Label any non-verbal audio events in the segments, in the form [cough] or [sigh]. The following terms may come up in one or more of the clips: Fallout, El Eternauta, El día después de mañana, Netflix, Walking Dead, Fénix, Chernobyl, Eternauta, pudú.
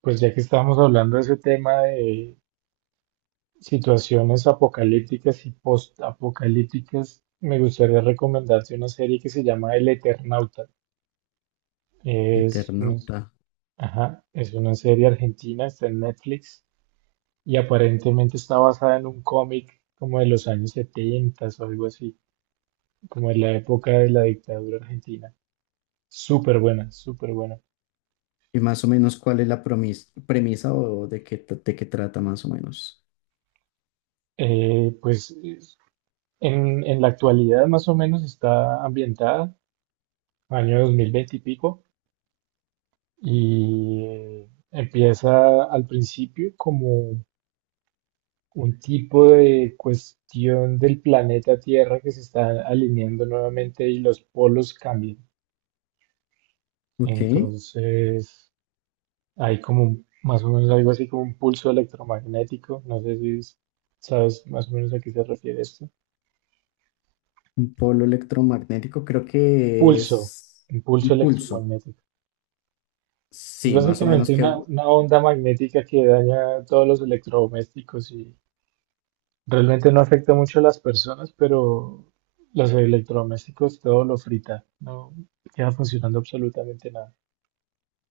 Pues ya que estamos hablando de ese tema de situaciones apocalípticas y post-apocalípticas, me gustaría recomendarte una serie que se llama El Eternauta. Es, un- Eternauta. ajá, es una serie argentina, está en Netflix y aparentemente está basada en un cómic como de los años 70 o algo así, como de la época de la dictadura argentina. Súper buena, súper buena. Y más o menos, ¿cuál es la premisa o de qué, de qué trata más o menos? Eh, pues es- en la actualidad más o menos está ambientada año 2020 y pico, y empieza al principio como un tipo de cuestión del planeta Tierra que se está alineando nuevamente y los polos cambian. Ok, Entonces hay como más o menos algo así como un pulso electromagnético, no sé si es- sabes más o menos a qué se refiere esto. un polo electromagnético creo que Pulso, es un un pulso pulso. electromagnético. Es Sí, más o menos básicamente que... una onda magnética que daña todos los electrodomésticos y realmente no afecta mucho a las personas, pero los electrodomésticos todo lo frita, no queda funcionando absolutamente nada.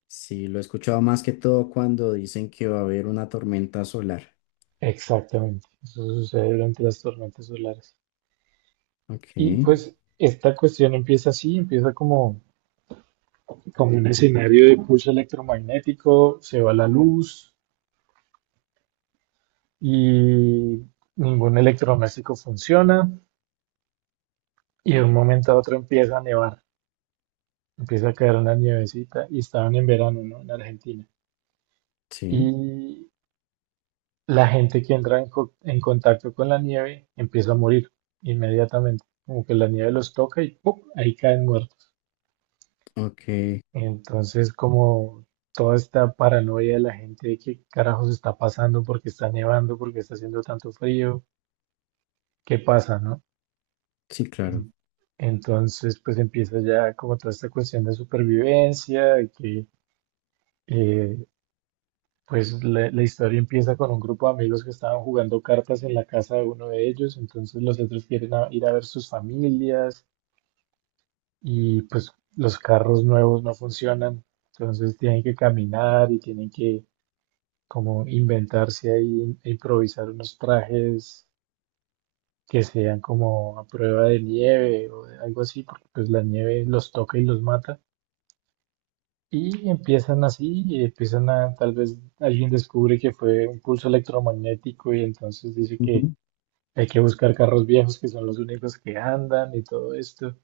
Sí, lo he escuchado más que todo cuando dicen que va a haber una tormenta solar. Exactamente, eso sucede durante las tormentas solares. Ok, Y pues esta cuestión empieza así, empieza como, como un escenario de pulso electromagnético, se va la luz y ningún electrodoméstico funciona y de un momento a otro empieza a nevar, empieza a caer una nievecita y estaban en verano, ¿no? En Argentina. sí, Y la gente que entra en contacto con la nieve empieza a morir inmediatamente, como que la nieve los toca y ¡pum!, ahí caen muertos. ok, Entonces, como toda esta paranoia de la gente de qué carajos está pasando, porque está nevando, porque está haciendo tanto frío, qué pasa, ¿no? sí, claro. En- Entonces, pues empieza ya como toda esta cuestión de supervivencia, de que eh, pues la historia empieza con un grupo de amigos que estaban jugando cartas en la casa de uno de ellos, entonces los otros quieren ir a ver sus familias y pues los carros nuevos no funcionan, entonces tienen que caminar y tienen que como inventarse ahí e improvisar unos trajes que sean como a prueba de nieve o de algo así, porque pues la nieve los toca y los mata. Y empiezan así, y empiezan a, tal vez alguien descubre que fue un pulso electromagnético y entonces dice que Ujú, hay que buscar carros viejos que son los únicos que andan y todo esto.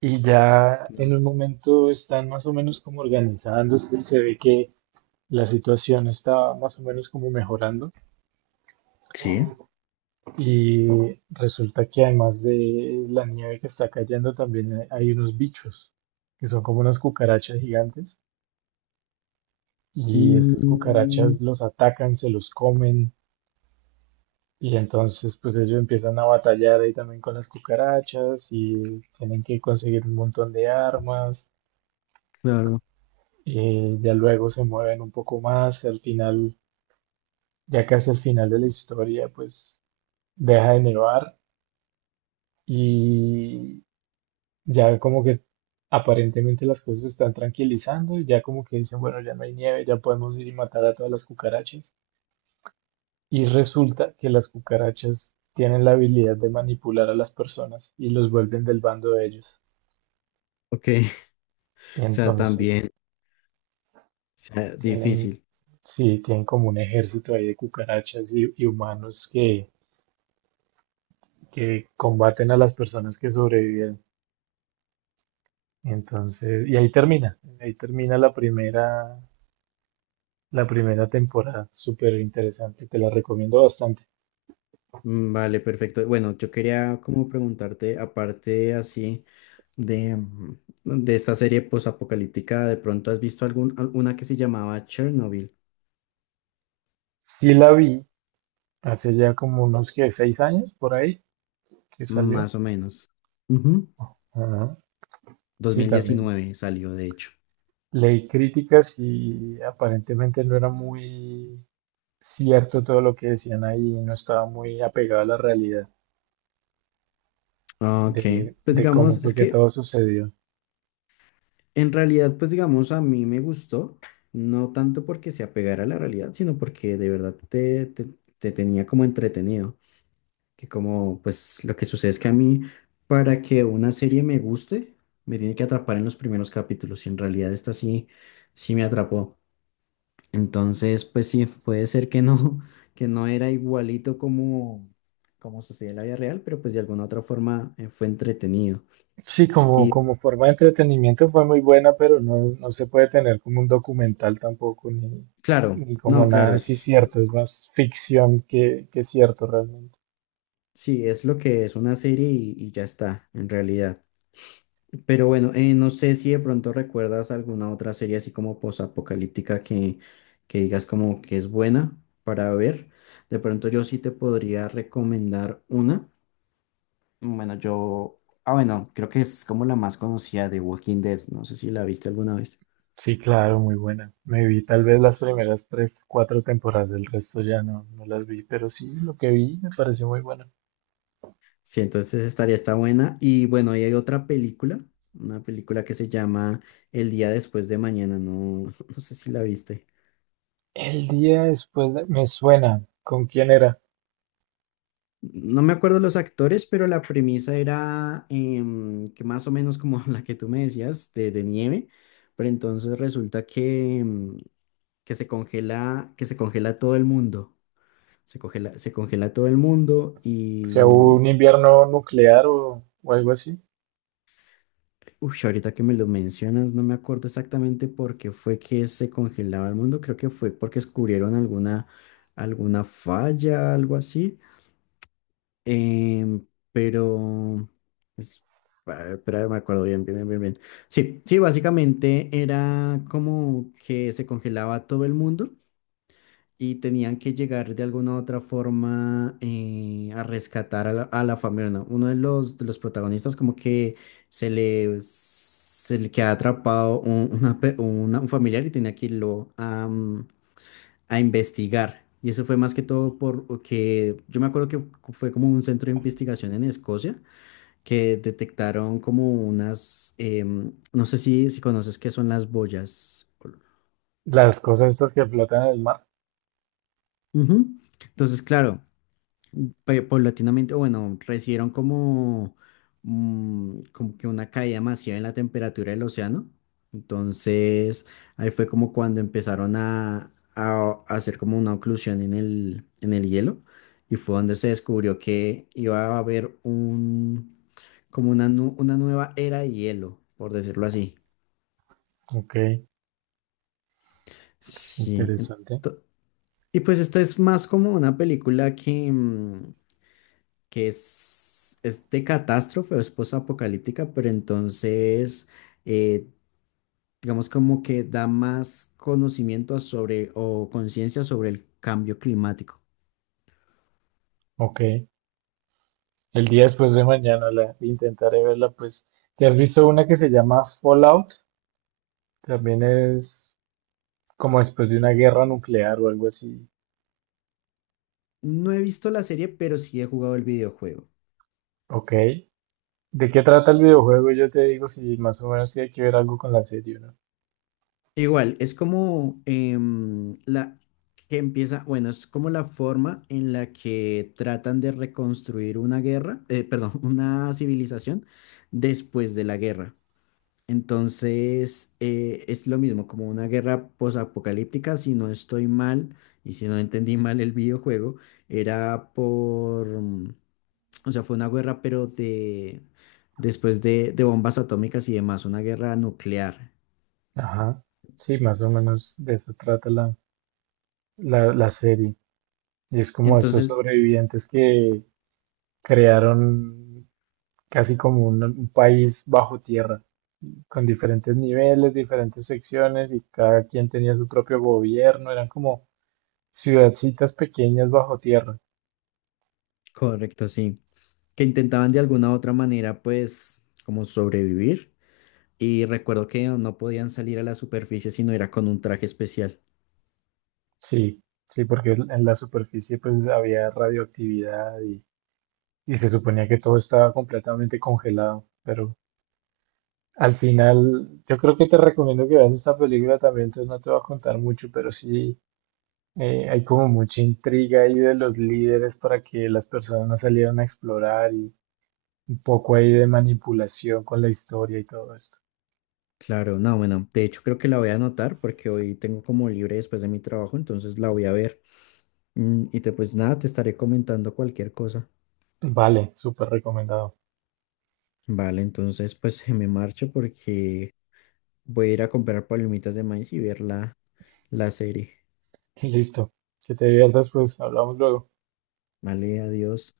Y ya en claro. un momento están más o menos como organizándose y se ve que la situación está más o menos como mejorando. Sí. Y resulta que además de la nieve que está cayendo, también hay unos bichos que son como unas cucarachas gigantes y estas Mm, cucarachas los atacan, se los comen y entonces pues ellos empiezan a batallar ahí también con las cucarachas y tienen que conseguir un montón de armas. claro. Ya luego se mueven un poco más, al final, ya casi al final de la historia pues deja de nevar y ya como que aparentemente las cosas se están tranquilizando y ya como que dicen, bueno, ya no hay nieve, ya podemos ir y matar a todas las cucarachas. Y resulta que las cucarachas tienen la habilidad de manipular a las personas y los vuelven del bando de ellos. Ok, [laughs] o sea, Entonces también, o sea, tienen, difícil. sí, tienen como un ejército ahí de cucarachas y humanos que combaten a las personas que sobreviven. Entonces, y ahí termina la primera temporada, súper interesante, te la recomiendo bastante. Mm, vale, perfecto. Bueno, yo quería como preguntarte, aparte así de, de esta serie posapocalíptica, ¿de pronto has visto algún, alguna que se llamaba Chernobyl? Sí la vi hace ya como unos que 6 años por ahí que salió. Más o menos. Ujú. Ajá. Sí, también 2019 salió, de hecho. leí críticas y aparentemente no era muy cierto todo lo que decían ahí, no estaba muy apegado a la realidad Ah, ok, pues de cómo digamos, fue es que que todo sucedió. en realidad, pues digamos, a mí me gustó, no tanto porque se apegara a la realidad, sino porque de verdad te, te tenía como entretenido. Que como pues lo que sucede es que a mí, para que una serie me guste, me tiene que atrapar en los primeros capítulos, y en realidad esta sí me atrapó. Entonces, pues sí, puede ser que no [laughs] que no era igualito como como sucedía en la vida real, pero pues de alguna otra forma fue entretenido. Sí, como, Y como forma de entretenimiento fue muy buena, pero no, no se puede tener como un documental tampoco, ni, claro, ni como no, nada claro, así es cierto, es más ficción que cierto realmente. sí, es lo que es una serie y ya está en realidad. Pero bueno, no sé si de pronto recuerdas alguna otra serie así como posapocalíptica que digas como que es buena para ver. De pronto yo sí te podría recomendar una. Bueno, yo... Ah, bueno, creo que es como la más conocida, de Walking Dead. No sé si la viste alguna vez. Sí, claro, muy buena. Me vi tal vez las primeras tres, cuatro temporadas, del resto ya no, no las vi, pero sí, lo que vi me pareció muy bueno. Sí, entonces estaría esta buena. Y bueno, y hay otra película, una película que se llama El día después de mañana. No, [laughs] no sé si la viste. El día después de- Me suena. ¿Con quién era? No me acuerdo los actores, pero la premisa era que más o menos como [laughs] la que tú me decías, de nieve, pero entonces resulta que, que se congela todo el mundo. Se congela todo el mundo O y, sea, ¿hubo un invierno nuclear o algo así? uff, ahorita que me lo mencionas, no me acuerdo exactamente por qué fue que se congelaba el mundo. Creo que fue porque descubrieron alguna, alguna falla, algo así. Em, pero, es, espera, me acuerdo bien, bien, bien, bien, bien. Sí, sí, básicamente era como que se congelaba todo el mundo y tenían que llegar de alguna u otra forma a rescatar a la familia, ¿no? Uno de los protagonistas como que se le queda atrapado un, una un familiar y tenía que irlo a, a investigar. Y eso fue más que todo porque yo me acuerdo que fue como un centro de investigación en Escocia que detectaron como unas, no sé si, si conoces qué son las boyas. Las cosas estas que flotan en el mar. Ujú. Entonces, claro, paulatinamente, o bueno, recibieron como, como que una caída masiva en la temperatura del océano. Entonces, ahí fue como cuando empezaron a hacer como una oclusión en el hielo. Y fue donde se descubrió que iba a haber un, como una, una nueva era de hielo, por decirlo así. Ok, es Sí. interesante. Y pues esta es más como una película que, que es de catástrofe o es posapocalíptica, pero entonces, eh, digamos como que da más conocimiento sobre, o conciencia sobre el cambio climático. Ok. El día después de mañana la intentaré verla, pues. ¿Te has visto una que se llama Fallout? También es como después de una guerra nuclear o algo así. No he visto la serie, pero sí he jugado el videojuego. Ok. ¿De qué trata el videojuego? Yo te digo si más o menos tiene que ver algo con la serie, ¿no? Igual, es como la que empieza, bueno, es como la forma en la que tratan de reconstruir una guerra, [laughs] una civilización después de la guerra. Entonces, es lo mismo, como una guerra posapocalíptica, si no estoy mal y si no entendí mal el videojuego, era por, o sea, fue una guerra, pero de, después de bombas atómicas y demás, una guerra nuclear. Ajá. Sí, más o menos de eso trata la, la, la serie. Y es como esos Entonces, sobrevivientes que crearon casi como un país bajo tierra, con diferentes niveles, diferentes secciones y cada quien tenía su propio gobierno, eran como ciudadcitas pequeñas bajo tierra. correcto, sí, que intentaban de alguna u otra manera, pues, como sobrevivir. Y recuerdo que no podían salir a la superficie si no era con un traje especial. Sí, sí, porque en la superficie pues había radioactividad y se suponía que todo estaba completamente congelado, pero al final yo creo que te recomiendo que veas esta película también, entonces no te voy a contar mucho, pero sí hay como mucha intriga ahí de los líderes para que las personas no salieran a explorar y un poco ahí de manipulación con la historia y todo esto. Claro, no, bueno, de hecho creo que la voy a anotar porque hoy tengo como libre después de mi trabajo, entonces la voy a ver. Mm, y te pues nada, te estaré comentando cualquier cosa. Vale, súper recomendado. Vale, entonces pues [laughs] me marcho porque voy a ir a comprar palomitas de maíz y ver la, la serie. [laughs] Listo. Que te diviertas, pues hablamos luego. Vale, adiós.